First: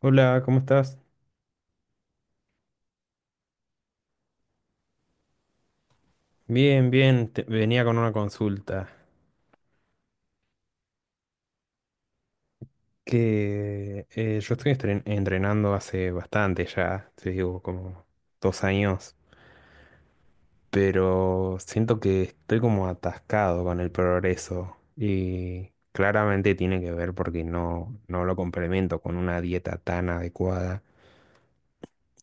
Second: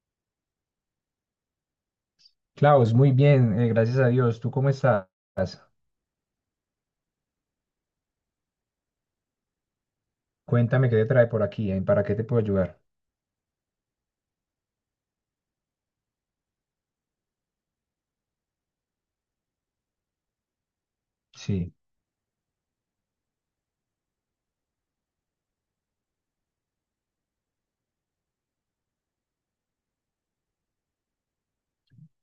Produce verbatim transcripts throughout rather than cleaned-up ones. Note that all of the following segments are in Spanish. Hola, ¿cómo estás? Klaus, muy bien, eh, gracias a Dios. ¿Tú cómo estás? Bien, bien, te- venía con una consulta. Cuéntame qué te trae por aquí. eh, ¿Para qué te puedo ayudar? Que eh, yo estoy estren- entrenando hace bastante ya, te digo, como dos años, pero Sí, siento que estoy como atascado con el progreso y claramente tiene que ver porque no, no lo complemento con una dieta tan adecuada.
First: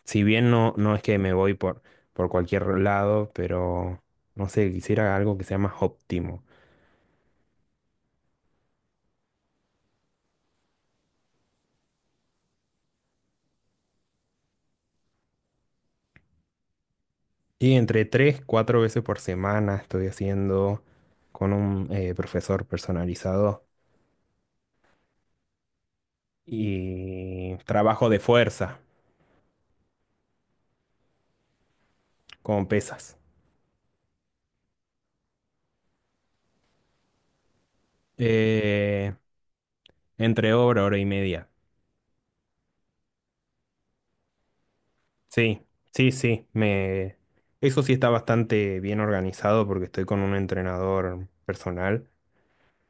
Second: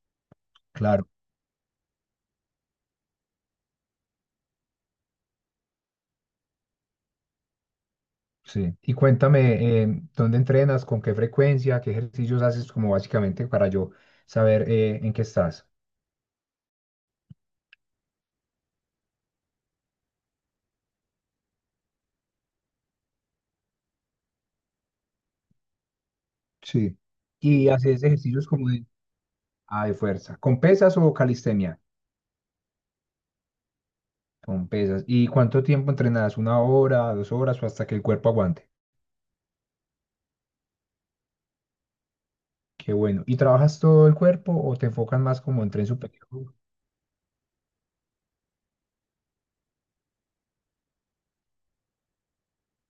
Si bien no, no es claro, que me voy por, por cualquier lado, pero no sé, quisiera algo que sea más óptimo. sí. Y cuéntame, eh, ¿dónde entrenas? ¿Con qué frecuencia? ¿Qué ejercicios haces? Como básicamente para yo saber eh, en qué estás. Y entre tres, cuatro veces por semana estoy haciendo con un eh, profesor personalizado Sí. y Y haces trabajo de ejercicios como fuerza de, ah, de fuerza. ¿Con pesas o calistenia? con pesas. Con pesas. ¿Y cuánto tiempo entrenas? ¿Una hora, dos horas o hasta que el cuerpo aguante? Eh, entre hora, hora y media. Qué bueno. ¿Y trabajas todo el cuerpo o te enfocas más Sí, como en tren sí, superior? sí. Me... Eso sí está bastante bien organizado porque estoy con un entrenador personal.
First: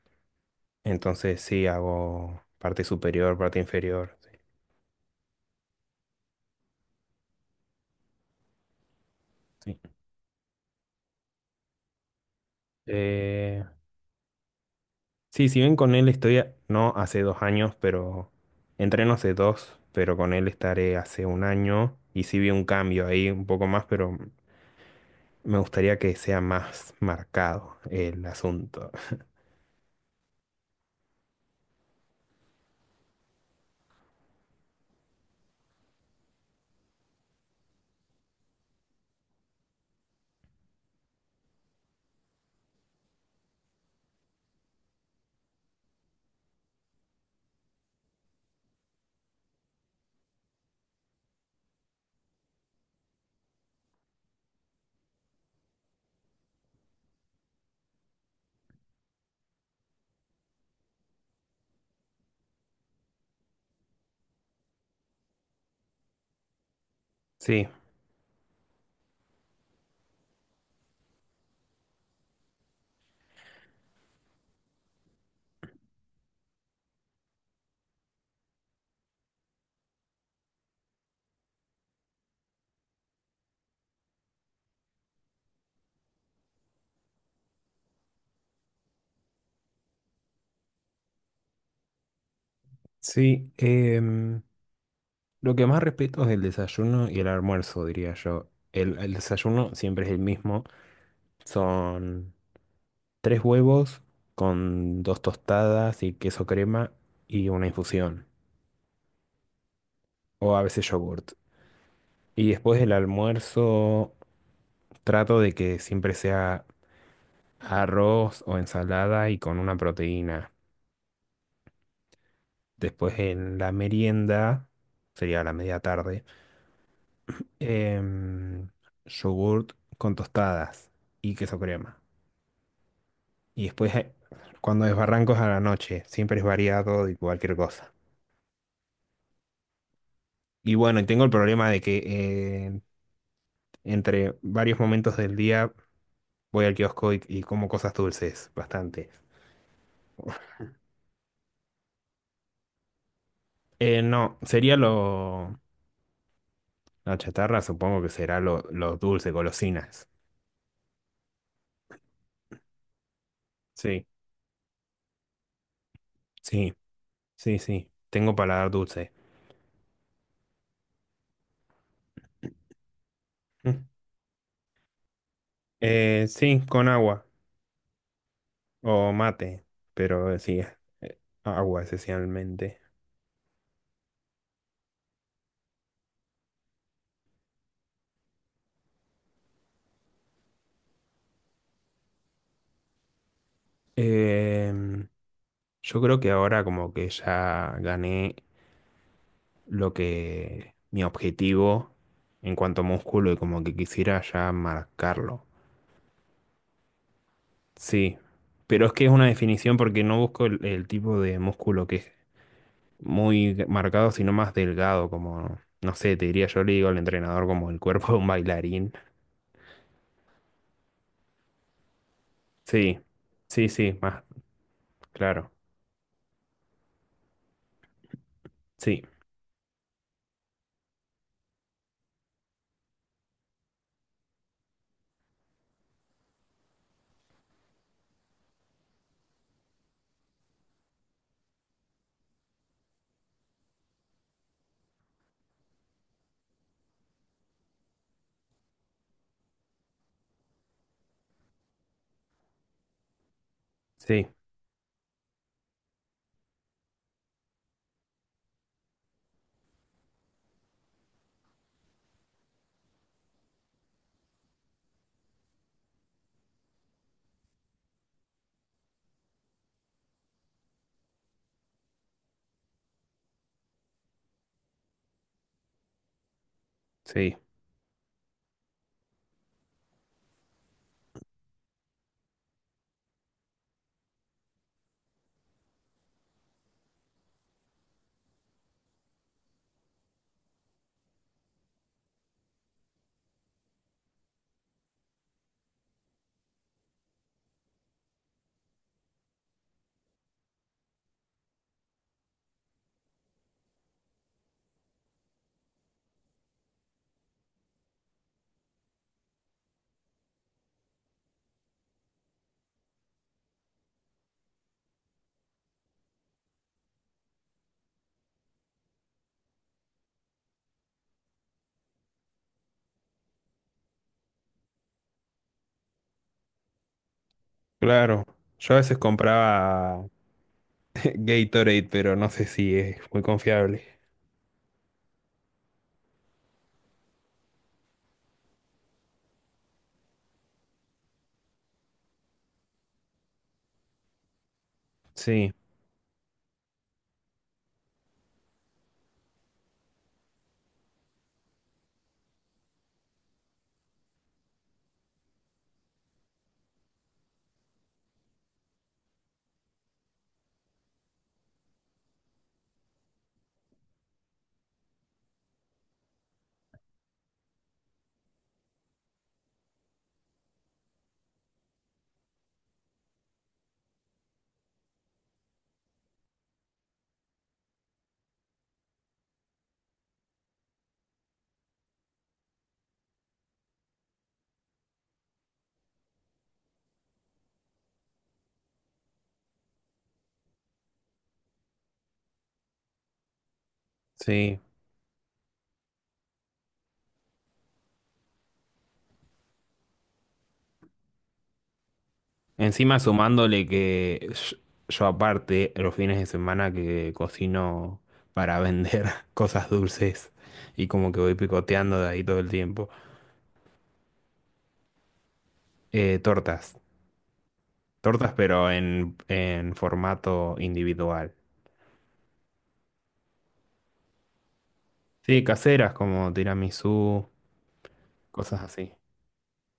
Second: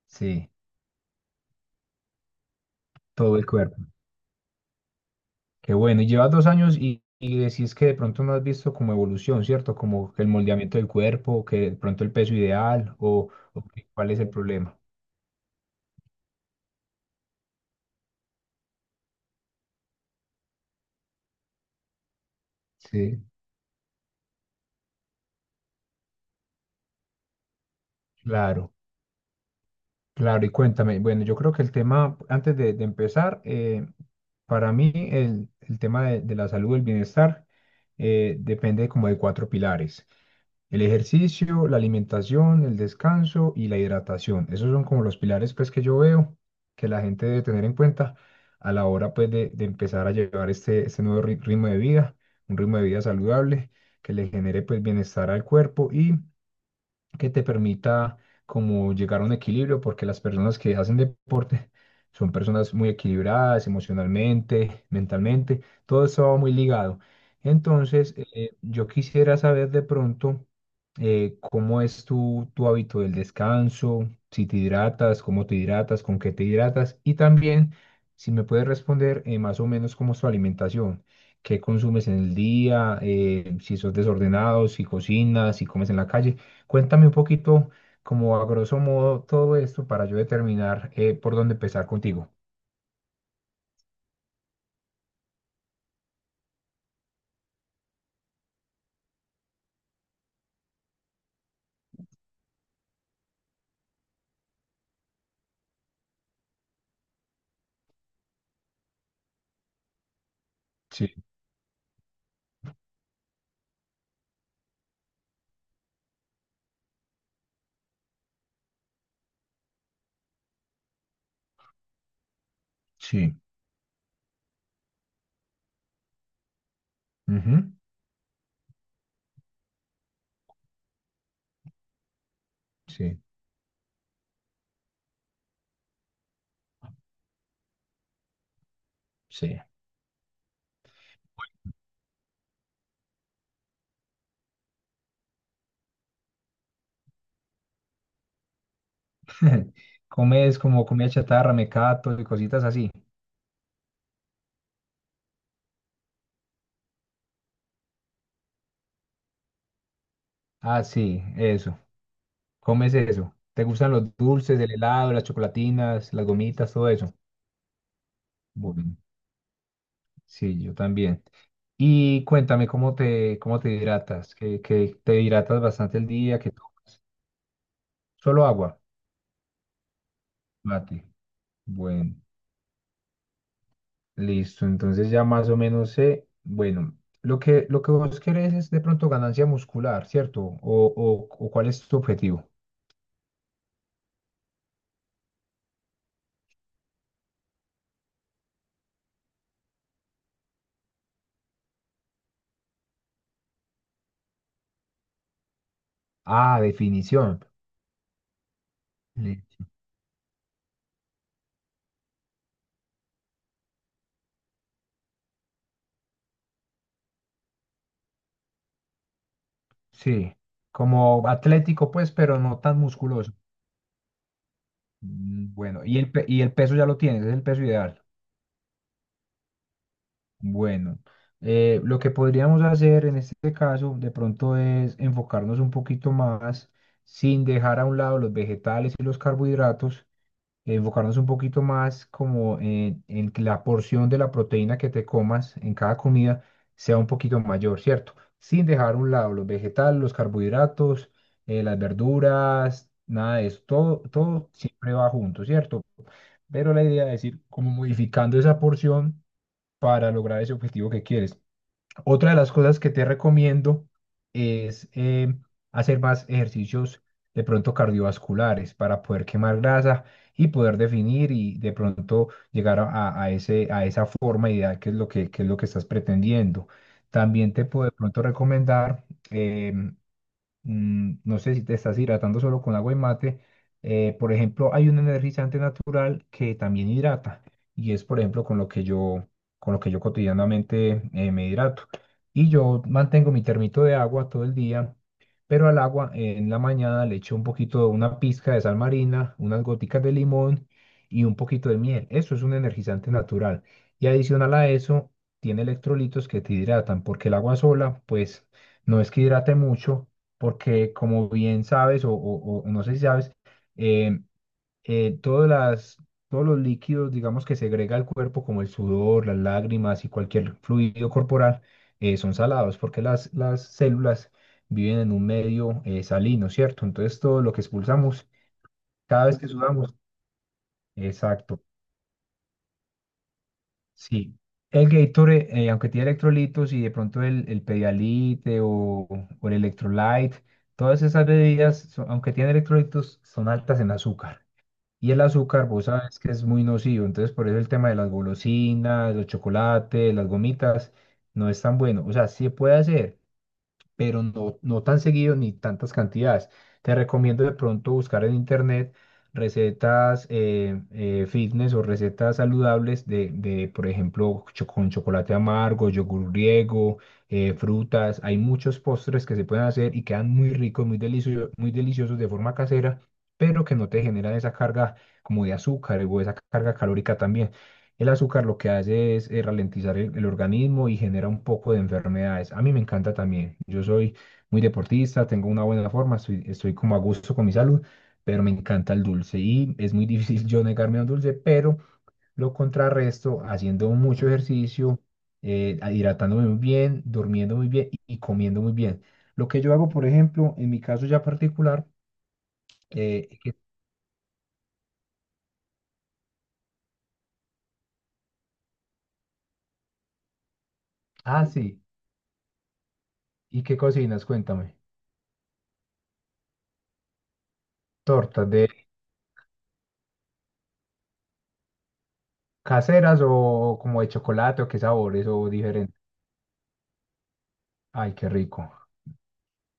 Sí, Entonces sí, hago parte superior, todo el parte cuerpo. inferior. Sí. Qué bueno, y llevas dos años y, y decís que de pronto no has visto como evolución, ¿cierto? Sí. Como que el moldeamiento del cuerpo, que de pronto el peso ideal o, o Eh, que- cuál es el problema. sí, si bien con él estoy, a- no hace dos años, pero entreno hace dos, pero con él estaré hace un año y sí vi un cambio Sí. ahí un poco más, pero me gustaría que sea más marcado el Claro, asunto. claro, y cuéntame, bueno, yo creo que el tema, antes de, de empezar, eh, para mí el, el tema de, de la salud, el bienestar, eh, depende como de cuatro pilares. El ejercicio, la alimentación, el descanso y la hidratación. Esos son como los pilares pues que yo veo que la gente debe tener en cuenta a la hora pues de, de empezar a llevar este, este nuevo ri- ritmo de vida, un ritmo de vida saludable que le genere pues bienestar al cuerpo y que te permita como llegar a un equilibrio, porque las personas que hacen deporte son personas muy equilibradas emocionalmente, mentalmente, todo eso va muy ligado. Sí, Entonces, eh, yo quisiera saber de pronto eh, cómo es tu, tu hábito del descanso, si te hidratas, cómo te hidratas, con qué te hidratas y también si me puedes responder eh, más o menos cómo es tu alimentación. ¿Qué consumes en el día? eh, si sos desordenado, si cocinas, si comes en la calle. Cuéntame un poquito, como a grosso modo, todo esto para yo determinar eh, por dónde empezar contigo. sí. em, lo que más respeto es el desayuno y el almuerzo, diría yo. El, el desayuno siempre es el mismo. Son tres huevos con dos tostadas y queso crema y una infusión, o a veces Sí, yogurt. Y después del almuerzo trato de que siempre sea arroz o ensalada y con una proteína. Después sí, en la merienda, sería la media tarde, ujú, em, yogurt con tostadas y queso crema. sí, Y después eh, cuando desbarranco es a la noche, siempre es variado de cualquier cosa. sí. Y bueno, y tengo el problema de que eh, entre varios momentos del día voy al kiosco y y como cosas dulces, bastante. Comes como comida chatarra, mecatos y cositas así. Eh, no, sería lo... La chatarra supongo que será lo, lo dulce, golosinas. Ah, sí, eso. Comes eso. ¿Te gustan Sí, los dulces, el helado, las chocolatinas, las gomitas, sí, todo eso? sí, sí. Tengo paladar Bueno, dulce. sí, yo también. Y cuéntame cómo te, cómo te Mm. hidratas, que, que te hidratas bastante el Eh, día, que sí, con tomas. agua Solo agua, o mate, pero eh, sí, mate. eh, agua Bueno. esencialmente. Listo, entonces ya más o menos sé, bueno, lo que, lo que vos querés es de pronto ganancia muscular, ¿cierto? O, o, o ¿cuál es tu objetivo? Em, yo creo que ahora como que ya gané lo que... mi objetivo en cuanto a músculo y como que quisiera ya marcarlo. Ah, definición. Sí, pero es que es una Listo. definición porque no busco el, el tipo de músculo que es muy marcado, sino más delgado, como, no sé, te diría yo, le digo al entrenador como el cuerpo de un bailarín. Sí, como atlético pues, pero no tan Sí, musculoso. sí, sí, más, claro. Mm, Bueno, y el, pe- y el peso ya lo tienes, es el peso ideal. Sí, Bueno, eh, lo que podríamos hacer en este caso de pronto es enfocarnos un poquito más sin dejar a un lado los vegetales y los carbohidratos eh, enfocarnos un poquito más como en, en que la porción de la proteína que te comas en cada comida sea un poquito mayor, ¿cierto? Sin dejar a un lado los vegetales, los carbohidratos, eh, las verduras, nada de eso, todo, sí, todo siempre va junto, ¿cierto? Pero la idea es ir como modificando esa porción para lograr ese objetivo que quieres. Otra de las cosas que te recomiendo es eh, hacer más ejercicios de pronto cardiovasculares para poder quemar grasa y poder definir y de pronto llegar a, a- a ese, a esa forma ideal que es lo que, que es lo que estás pretendiendo. sí, También te puedo de pronto recomendar em, mm, no sé si te estás hidratando solo con agua y mate. eh, por ejemplo, hay un energizante natural que también hidrata y es, por ejemplo, con lo que yo, con lo que yo cotidianamente eh, me hidrato. Y yo mantengo mi termito de agua todo el día, pero al agua eh, en la mañana le echo un poquito, una pizca de sal marina, unas goticas de limón y un poquito de miel. Eso es un energizante natural. Y adicional a eso, tiene electrolitos que te hidratan, porque el agua sola, pues, no es que hidrate mucho porque como bien sabes, o, o- o no sé si sabes, eh, eh, todas las, todos los líquidos, digamos, que segrega el cuerpo, como el sudor, las lágrimas y cualquier fluido corporal, eh, son salados, porque las, las células viven en un medio eh, salino, ¿cierto? Entonces todo lo que claro. expulsamos Yo a veces cada vez que sudamos. compraba Exacto. Gatorade, pero no sé si es muy confiable. Sí, el Gatorade, eh, aunque tiene electrolitos y de pronto el, el Pedialyte o, o el Electrolyte, todas esas bebidas, son- aunque tienen electrolitos, son altas en azúcar. Y el Sí, azúcar, vos sabes que es muy nocivo, entonces por eso el tema de las golosinas, los chocolates, las gomitas, no es tan bueno. O sea, sí puede hacer, pero no, no tan seguido ni tantas cantidades. Te recomiendo de pronto buscar en internet recetas eh, eh, fitness o recetas saludables de, de, por ejemplo, cho- con chocolate amargo, yogur griego, eh, frutas. Hay muchos postres que se pueden hacer y quedan muy ricos, muy deliciosos, muy deliciosos de forma casera, pero que no te generan esa carga como de azúcar o esa carga calórica también. El azúcar lo que hace es eh, ralentizar el, el organismo y genera un poco de enfermedades. A mí me encanta también. Yo soy muy deportista, tengo una buena forma, estoy, estoy como a gusto con mi salud, pero me encanta el dulce y es muy difícil yo negarme a un dulce, pero lo contrarresto haciendo mucho sí. ejercicio, eh, a- hidratándome muy bien, durmiendo muy bien y, y comiendo muy bien. Lo que yo hago, por ejemplo, en mi caso ya particular. Encima eh, que- sumándole que yo, yo aparte, los fines de semana que cocino para vender cosas dulces y como que voy ah, sí, picoteando de ahí todo el tiempo. ¿y qué cocinas? Cuéntame. Eh, tortas. Tortas, Tortas de, pero en, en formato individual. ¿caseras o como de chocolate o qué sabores Sí, o caseras diferentes? como tiramisú, Ay, qué cosas rico. así.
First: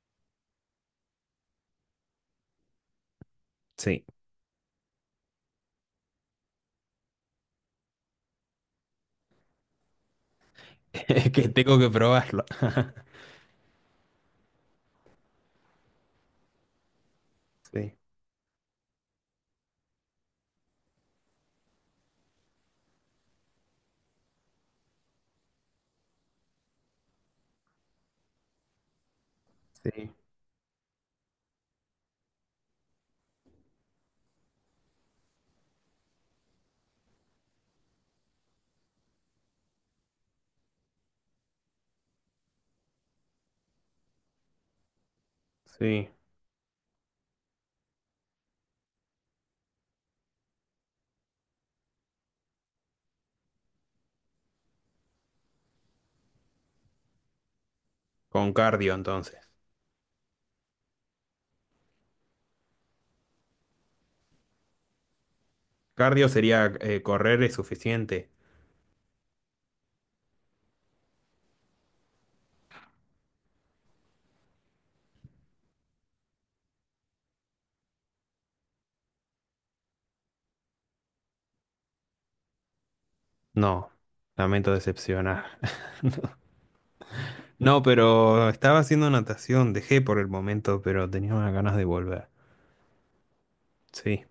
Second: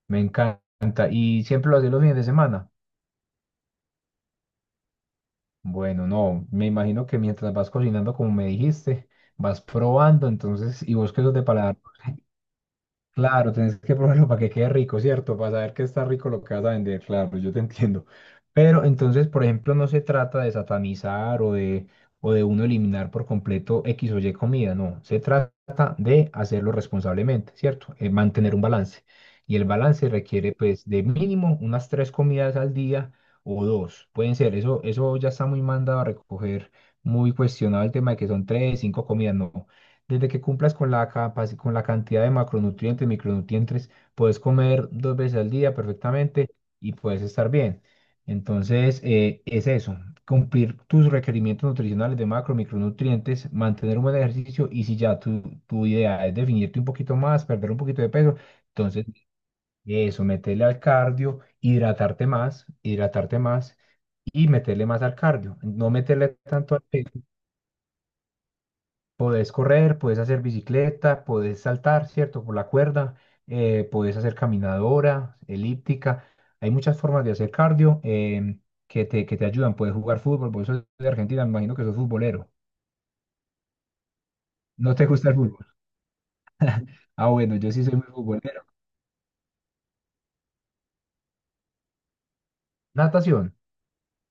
Me encanta. ¿Y siempre lo haces los fines de semana? Sí, Bueno, no, me imagino que mientras vas cocinando, como me dijiste, vas probando, entonces, y vos que es sos de que paladar. tengo que probarlo. Claro, tenés que probarlo para que quede rico, ¿cierto? Para saber que está rico lo que vas a vender, claro, yo te Sí, entiendo. Pero entonces, por ejemplo, no se trata de satanizar o de, o de uno eliminar por completo X o Y comida, no. Se trata de hacerlo responsablemente, ¿cierto? Eh, mantener un balance. Y el balance sí, requiere, pues, de mínimo unas tres comidas al día o dos. Pueden ser, eso, eso ya está muy mandado a recoger, muy cuestionado el tema de que son tres, cinco comidas, no. Desde que cumplas con la capaci- con la cantidad de macronutrientes, micronutrientes, puedes comer dos veces al día sí. perfectamente y puedes estar bien. Entonces, eh, es eso, cumplir tus requerimientos nutricionales de macro, micronutrientes, mantener un buen ejercicio y si ya tu, tu idea es definirte un poquito más, perder un poquito de peso, Con cardio entonces entonces. eso, meterle al cardio, hidratarte más, hidratarte más y meterle más al cardio, no Cardio meterle sería tanto al eh, peso. correr es suficiente. Podés correr, podés hacer bicicleta, podés saltar, ¿cierto? Por la cuerda, eh, podés hacer caminadora, elíptica. Hay muchas formas de hacer cardio em, que te, que te ayudan. Puedes jugar fútbol, por eso sos de Argentina, me imagino que sos futbolero. No, lamento ¿No te gusta el decepcionar. fútbol? Ah, bueno, yo No, no, sí soy muy pero futbolero. estaba haciendo natación, dejé por el momento, pero tenía unas ganas de volver. Natación. Sí,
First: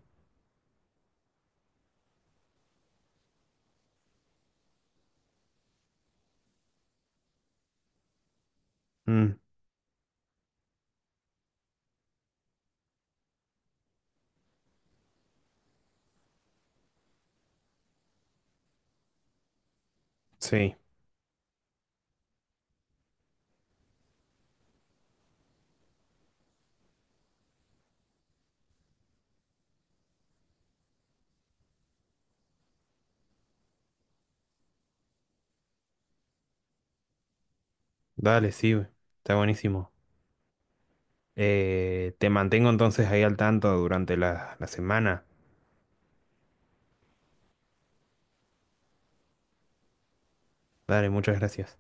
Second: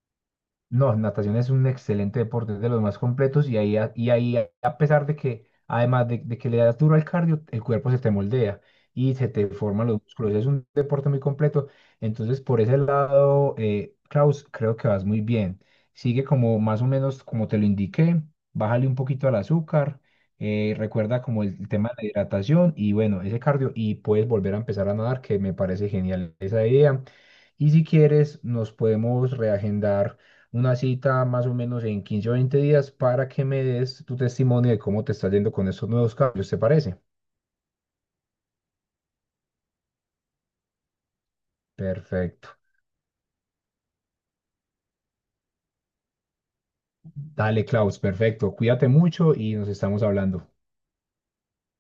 No, natación es un excelente deporte, es de los más completos y ahí, a- y ahí a a pesar de que, además de, de que le das duro al cardio, el cuerpo se te moldea y se mm, te forman los músculos. Es un deporte muy completo. Entonces, por ese lado, eh, Klaus, creo que vas muy bien. Sigue como más o menos como te lo indiqué, bájale un poquito al azúcar, eh, sí. recuerda como el tema de la hidratación y bueno, ese cardio y puedes volver a empezar a nadar, que me parece genial esa idea. Y si quieres, nos podemos reagendar una cita más o menos en quince o veinte días para que me des tu testimonio de cómo te está yendo con estos nuevos cambios, ¿te parece? Dale, sí, está buenísimo. Eh, te Perfecto. mantengo entonces ahí al tanto durante la, la semana. Dale, Klaus, perfecto. Cuídate mucho y nos estamos hablando. Dale, muchas gracias.